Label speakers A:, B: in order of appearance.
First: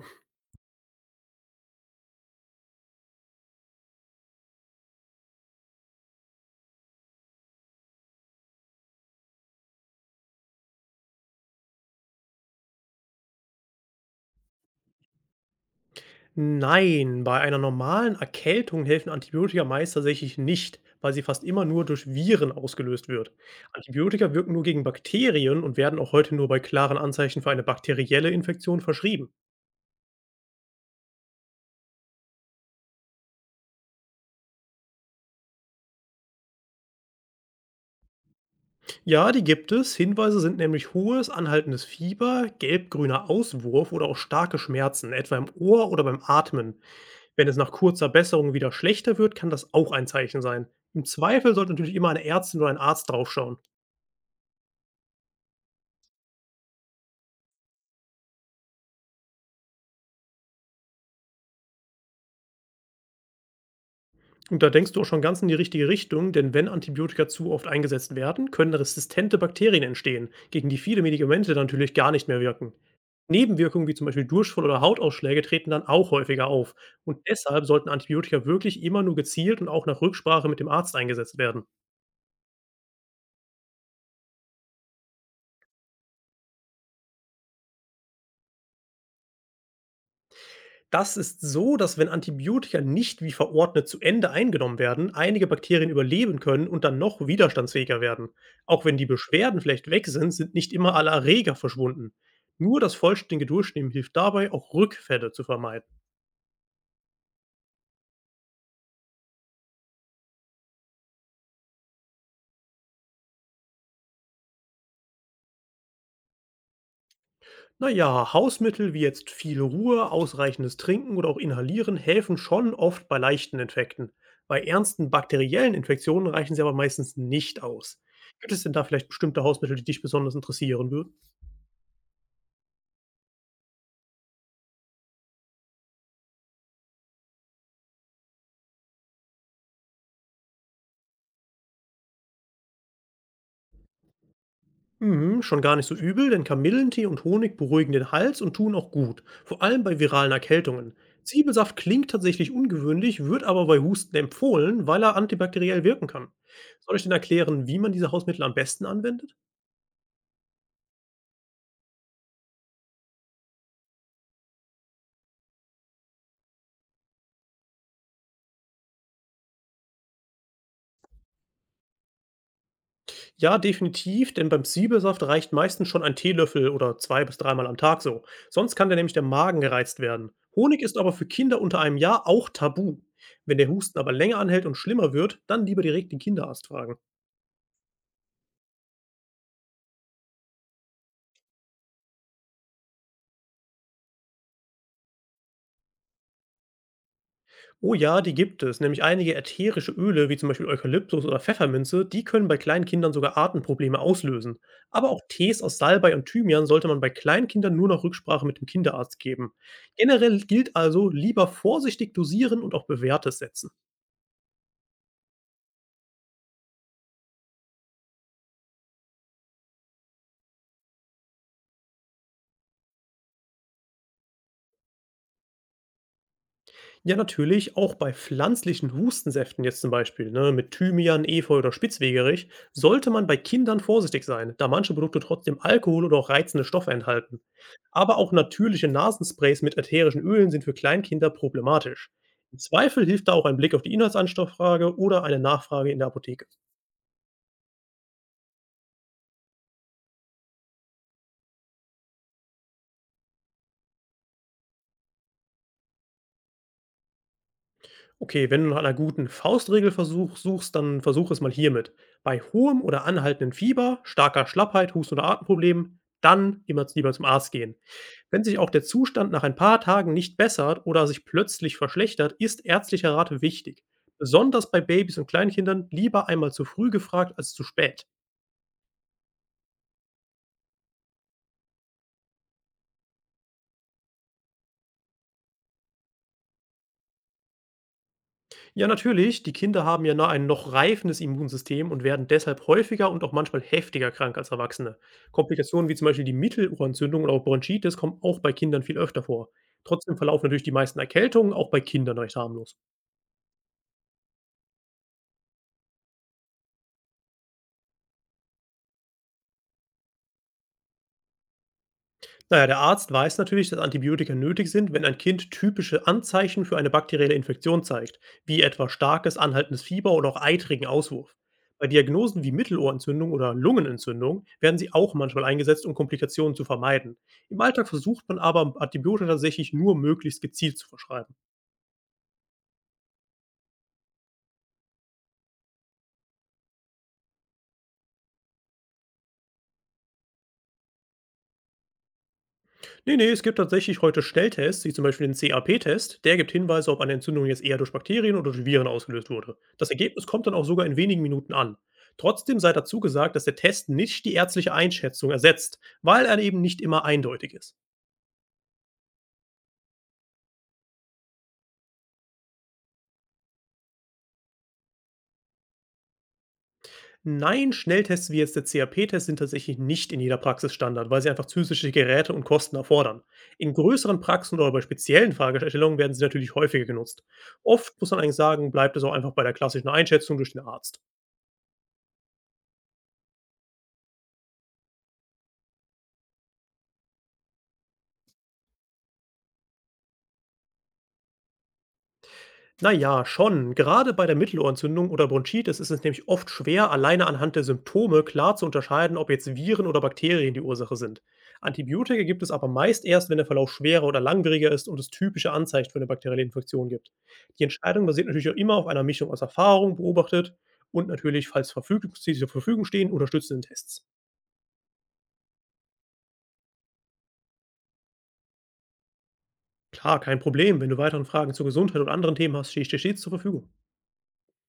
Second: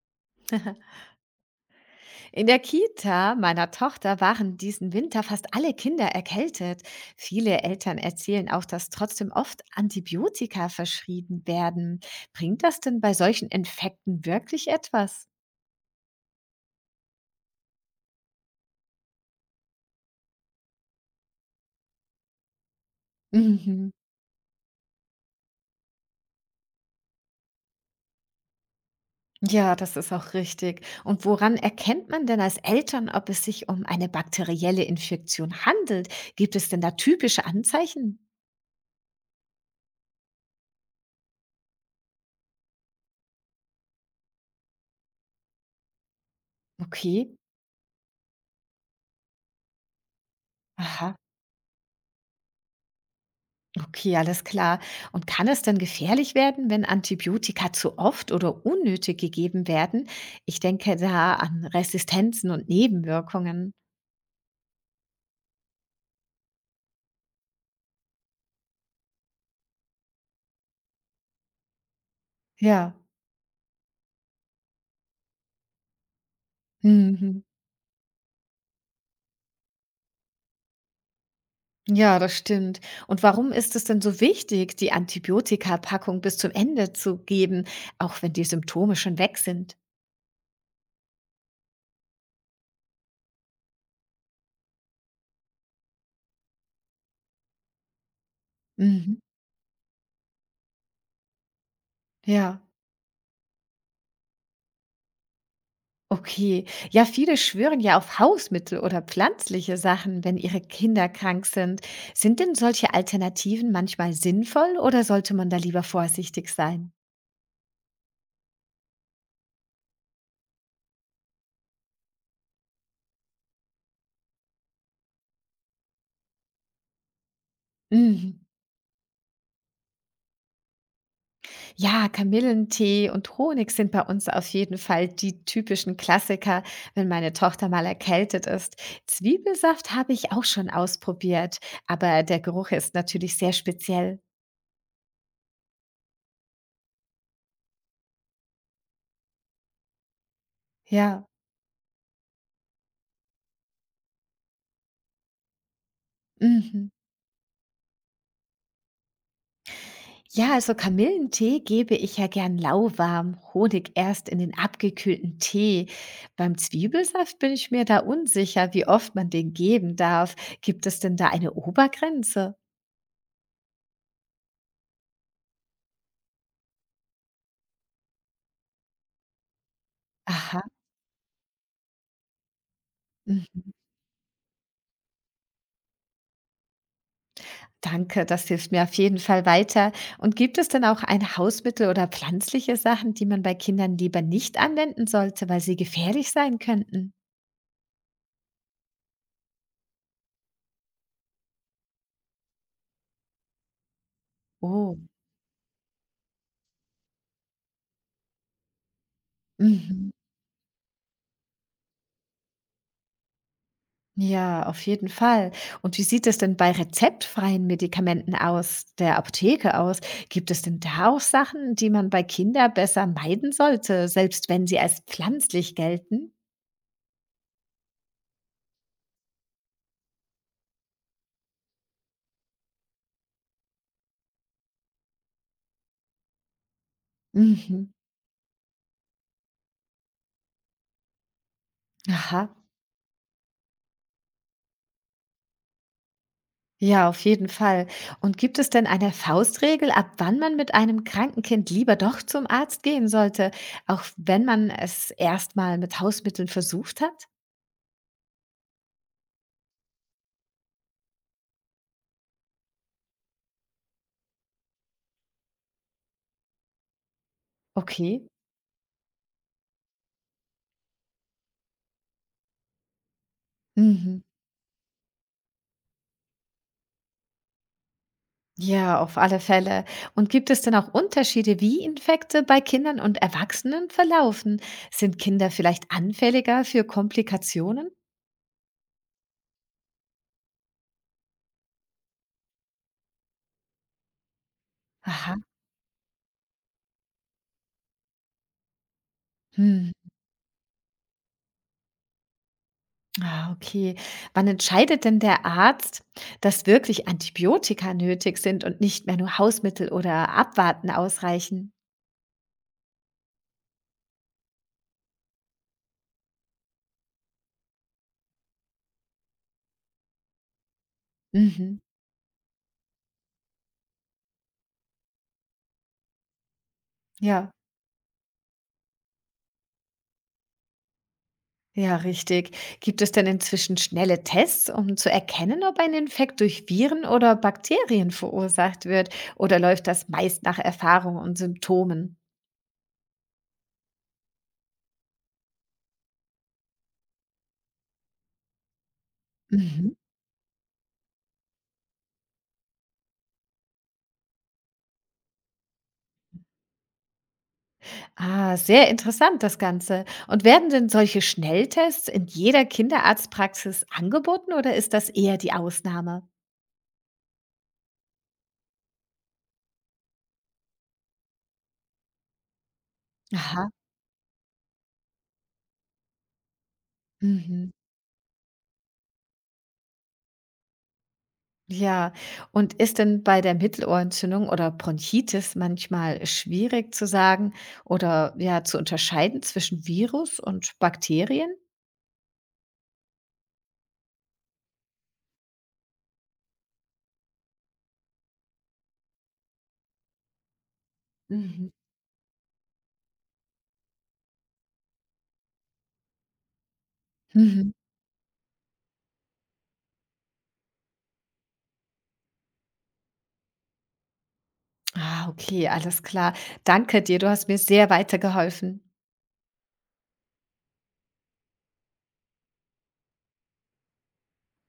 A: In der Kita meiner Tochter waren diesen Winter fast alle Kinder erkältet. Viele Eltern erzählen auch, dass trotzdem oft Antibiotika verschrieben werden. Bringt das denn bei solchen Infekten wirklich etwas?
B: Nein, bei einer normalen Erkältung helfen Antibiotika meist tatsächlich nicht, weil sie fast immer nur durch Viren ausgelöst wird.
A: Mhm.
B: Antibiotika wirken nur gegen Bakterien und werden auch heute nur bei klaren Anzeichen für eine bakterielle Infektion verschrieben.
A: Ja, das ist auch richtig. Und woran erkennt man denn als Eltern, ob es sich um eine bakterielle Infektion handelt? Gibt es denn da typische Anzeichen?
B: Ja, die gibt es. Hinweise sind nämlich hohes, anhaltendes Fieber, gelbgrüner Auswurf oder auch starke Schmerzen, etwa im Ohr oder beim Atmen.
A: Okay.
B: Wenn es nach kurzer Besserung wieder schlechter wird, kann das auch ein Zeichen sein. Im
A: Aha.
B: Zweifel sollte natürlich immer eine Ärztin oder ein Arzt draufschauen.
A: Okay, alles klar. Und kann es denn gefährlich werden, wenn Antibiotika zu oft oder unnötig gegeben werden? Ich denke da an Resistenzen und Nebenwirkungen.
B: Und da denkst du auch schon ganz in die richtige Richtung, denn wenn Antibiotika zu oft eingesetzt werden, können resistente Bakterien entstehen, gegen die viele Medikamente dann natürlich gar nicht mehr wirken.
A: Ja.
B: Nebenwirkungen wie zum Beispiel Durchfall oder Hautausschläge treten dann auch häufiger auf. Und
A: Mhm.
B: deshalb sollten Antibiotika wirklich immer nur gezielt und auch nach Rücksprache mit dem Arzt eingesetzt werden.
A: Ja, das stimmt. Und warum ist es denn so wichtig, die Antibiotikapackung bis zum Ende zu geben, auch wenn die Symptome schon weg sind?
B: Das ist so, dass, wenn Antibiotika nicht wie verordnet zu Ende eingenommen werden, einige Bakterien überleben können und dann noch widerstandsfähiger werden. Auch wenn die
A: Mhm.
B: Beschwerden vielleicht weg sind, sind nicht immer alle Erreger verschwunden.
A: Ja.
B: Nur das vollständige Durchnehmen hilft dabei, auch Rückfälle zu vermeiden.
A: Okay. Ja, viele schwören ja auf Hausmittel oder pflanzliche Sachen, wenn ihre Kinder krank sind. Sind denn solche Alternativen manchmal sinnvoll oder sollte man da lieber vorsichtig sein?
B: Naja, Hausmittel wie jetzt viel Ruhe, ausreichendes Trinken oder auch Inhalieren helfen schon oft bei leichten Infekten. Bei ernsten bakteriellen Infektionen reichen sie aber meistens nicht aus.
A: Mhm.
B: Gibt es denn da vielleicht bestimmte Hausmittel, die dich besonders interessieren würden?
A: Ja, Kamillentee und Honig sind bei uns auf jeden Fall die typischen Klassiker, wenn meine Tochter mal erkältet ist. Zwiebelsaft habe ich auch schon ausprobiert, aber der Geruch ist natürlich sehr speziell.
B: Mhm, schon gar nicht so übel, denn Kamillentee und Honig beruhigen den Hals und tun auch gut, vor allem bei viralen Erkältungen.
A: Ja.
B: Zwiebelsaft klingt tatsächlich ungewöhnlich, wird aber bei Husten empfohlen, weil er antibakteriell wirken kann.
A: Mhm.
B: Soll ich denn erklären, wie man diese Hausmittel am besten anwendet?
A: Ja, also Kamillentee gebe ich ja gern lauwarm, Honig erst in den abgekühlten Tee. Beim Zwiebelsaft bin ich mir da unsicher, wie oft man den geben darf. Gibt es denn da eine Obergrenze?
B: Ja, definitiv, denn beim Zwiebelsaft reicht meistens schon ein Teelöffel oder zwei bis dreimal am Tag so. Sonst kann der nämlich der Magen gereizt werden.
A: Aha.
B: Honig ist aber für Kinder unter einem Jahr auch tabu. Wenn der
A: Mhm.
B: Husten aber länger anhält und schlimmer wird, dann lieber direkt den Kinderarzt fragen.
A: Danke, das hilft mir auf jeden Fall weiter. Und gibt es denn auch ein Hausmittel oder pflanzliche Sachen, die man bei Kindern lieber nicht anwenden sollte, weil sie gefährlich sein könnten?
B: Oh ja, die gibt es. Nämlich einige ätherische Öle, wie zum Beispiel Eukalyptus oder Pfefferminze, die können bei kleinen Kindern sogar Atemprobleme auslösen.
A: Oh.
B: Aber auch Tees aus Salbei und Thymian sollte man bei kleinen Kindern nur nach Rücksprache mit dem Kinderarzt geben.
A: Mhm.
B: Generell gilt also lieber vorsichtig dosieren und auch Bewährtes setzen.
A: Ja, auf jeden Fall. Und wie sieht es denn bei rezeptfreien Medikamenten aus der Apotheke aus? Gibt es denn da auch Sachen, die man bei Kindern besser meiden sollte, selbst wenn sie als pflanzlich gelten?
B: Ja, natürlich, auch bei pflanzlichen Hustensäften jetzt zum Beispiel, ne, mit Thymian, Efeu oder Spitzwegerich, sollte man bei Kindern vorsichtig sein, da manche Produkte trotzdem Alkohol oder auch reizende Stoffe enthalten.
A: Mhm.
B: Aber auch natürliche Nasensprays mit ätherischen Ölen sind für Kleinkinder problematisch.
A: Aha.
B: Im Zweifel hilft da auch ein Blick auf die Inhaltsanstofffrage oder eine Nachfrage in der Apotheke.
A: Ja, auf jeden Fall. Und gibt es denn eine Faustregel, ab wann man mit einem kranken Kind lieber doch zum Arzt gehen sollte, auch wenn man es erstmal mit Hausmitteln versucht hat?
B: Okay, wenn du nach einer guten Faustregel versuch, suchst, dann versuch es mal hiermit. Bei hohem oder anhaltendem Fieber, starker Schlappheit, Husten oder Atemproblemen, dann immer lieber zum Arzt gehen.
A: Okay.
B: Wenn sich auch der Zustand nach ein paar Tagen nicht bessert oder sich plötzlich verschlechtert, ist ärztlicher Rat wichtig.
A: Mhm.
B: Besonders bei Babys und Kleinkindern lieber einmal zu früh gefragt als zu spät.
A: Ja, auf alle Fälle. Und gibt es denn auch Unterschiede, wie Infekte bei Kindern und Erwachsenen verlaufen? Sind Kinder vielleicht anfälliger für Komplikationen?
B: Ja, natürlich. Die Kinder haben ja noch ein noch reifendes Immunsystem und werden deshalb häufiger und auch manchmal heftiger krank als Erwachsene.
A: Aha.
B: Komplikationen wie zum Beispiel die Mittelohrentzündung oder auch Bronchitis kommen auch bei Kindern viel öfter vor.
A: Hm.
B: Trotzdem verlaufen natürlich die meisten Erkältungen auch bei Kindern recht harmlos.
A: Ah, okay. Wann entscheidet denn der Arzt, dass wirklich Antibiotika nötig sind und nicht mehr nur Hausmittel oder Abwarten ausreichen?
B: Na ja, der Arzt weiß natürlich, dass Antibiotika nötig sind, wenn ein Kind typische Anzeichen für eine bakterielle Infektion zeigt, wie etwa starkes, anhaltendes Fieber oder auch eitrigen Auswurf.
A: Mhm.
B: Bei Diagnosen wie Mittelohrentzündung oder Lungenentzündung werden sie auch manchmal eingesetzt, um Komplikationen zu vermeiden.
A: Ja.
B: Im Alltag versucht man aber, Antibiotika tatsächlich nur möglichst gezielt zu verschreiben.
A: Ja, richtig. Gibt es denn inzwischen schnelle Tests, um zu erkennen, ob ein Infekt durch Viren oder Bakterien verursacht wird? Oder läuft das meist nach Erfahrung und Symptomen?
B: Ne, ne, es gibt tatsächlich heute Schnelltests, wie zum Beispiel den CAP-Test. Der gibt Hinweise, ob eine Entzündung jetzt eher durch Bakterien oder durch Viren ausgelöst wurde.
A: Mhm.
B: Das Ergebnis kommt dann auch sogar in wenigen Minuten an. Trotzdem sei dazu gesagt, dass der Test nicht die ärztliche Einschätzung ersetzt, weil er eben nicht immer eindeutig ist.
A: Ah, sehr interessant das Ganze. Und werden denn solche Schnelltests in jeder Kinderarztpraxis angeboten oder ist das eher die Ausnahme?
B: Nein, Schnelltests wie jetzt der CAP-Test sind tatsächlich nicht in jeder Praxis Standard, weil sie einfach zusätzliche Geräte und Kosten erfordern.
A: Aha.
B: In größeren Praxen oder bei speziellen Fragestellungen werden sie natürlich häufiger genutzt.
A: Mhm.
B: Oft muss man eigentlich sagen, bleibt es auch einfach bei der klassischen Einschätzung durch den Arzt.
A: Ja, und ist denn bei der Mittelohrentzündung oder Bronchitis manchmal schwierig zu sagen oder ja zu unterscheiden zwischen Virus und Bakterien?
B: Na ja, schon. Gerade bei der Mittelohrentzündung oder Bronchitis ist es nämlich oft schwer, alleine anhand der Symptome klar zu unterscheiden, ob jetzt Viren oder Bakterien die Ursache sind.
A: Mhm.
B: Antibiotika gibt es aber meist erst, wenn der Verlauf schwerer oder langwieriger ist und es typische Anzeichen für eine bakterielle Infektion gibt. Die
A: Mhm.
B: Entscheidung basiert natürlich auch immer auf einer Mischung aus Erfahrung, beobachtet und natürlich, falls Verfügungsziele zur Verfügung stehen, unterstützenden Tests.
A: Ah, okay, alles klar. Danke dir, du hast mir sehr weitergeholfen.
B: Klar, kein Problem. Wenn du weiteren Fragen zur Gesundheit und anderen Themen hast, stehe ich dir stets zur Verfügung.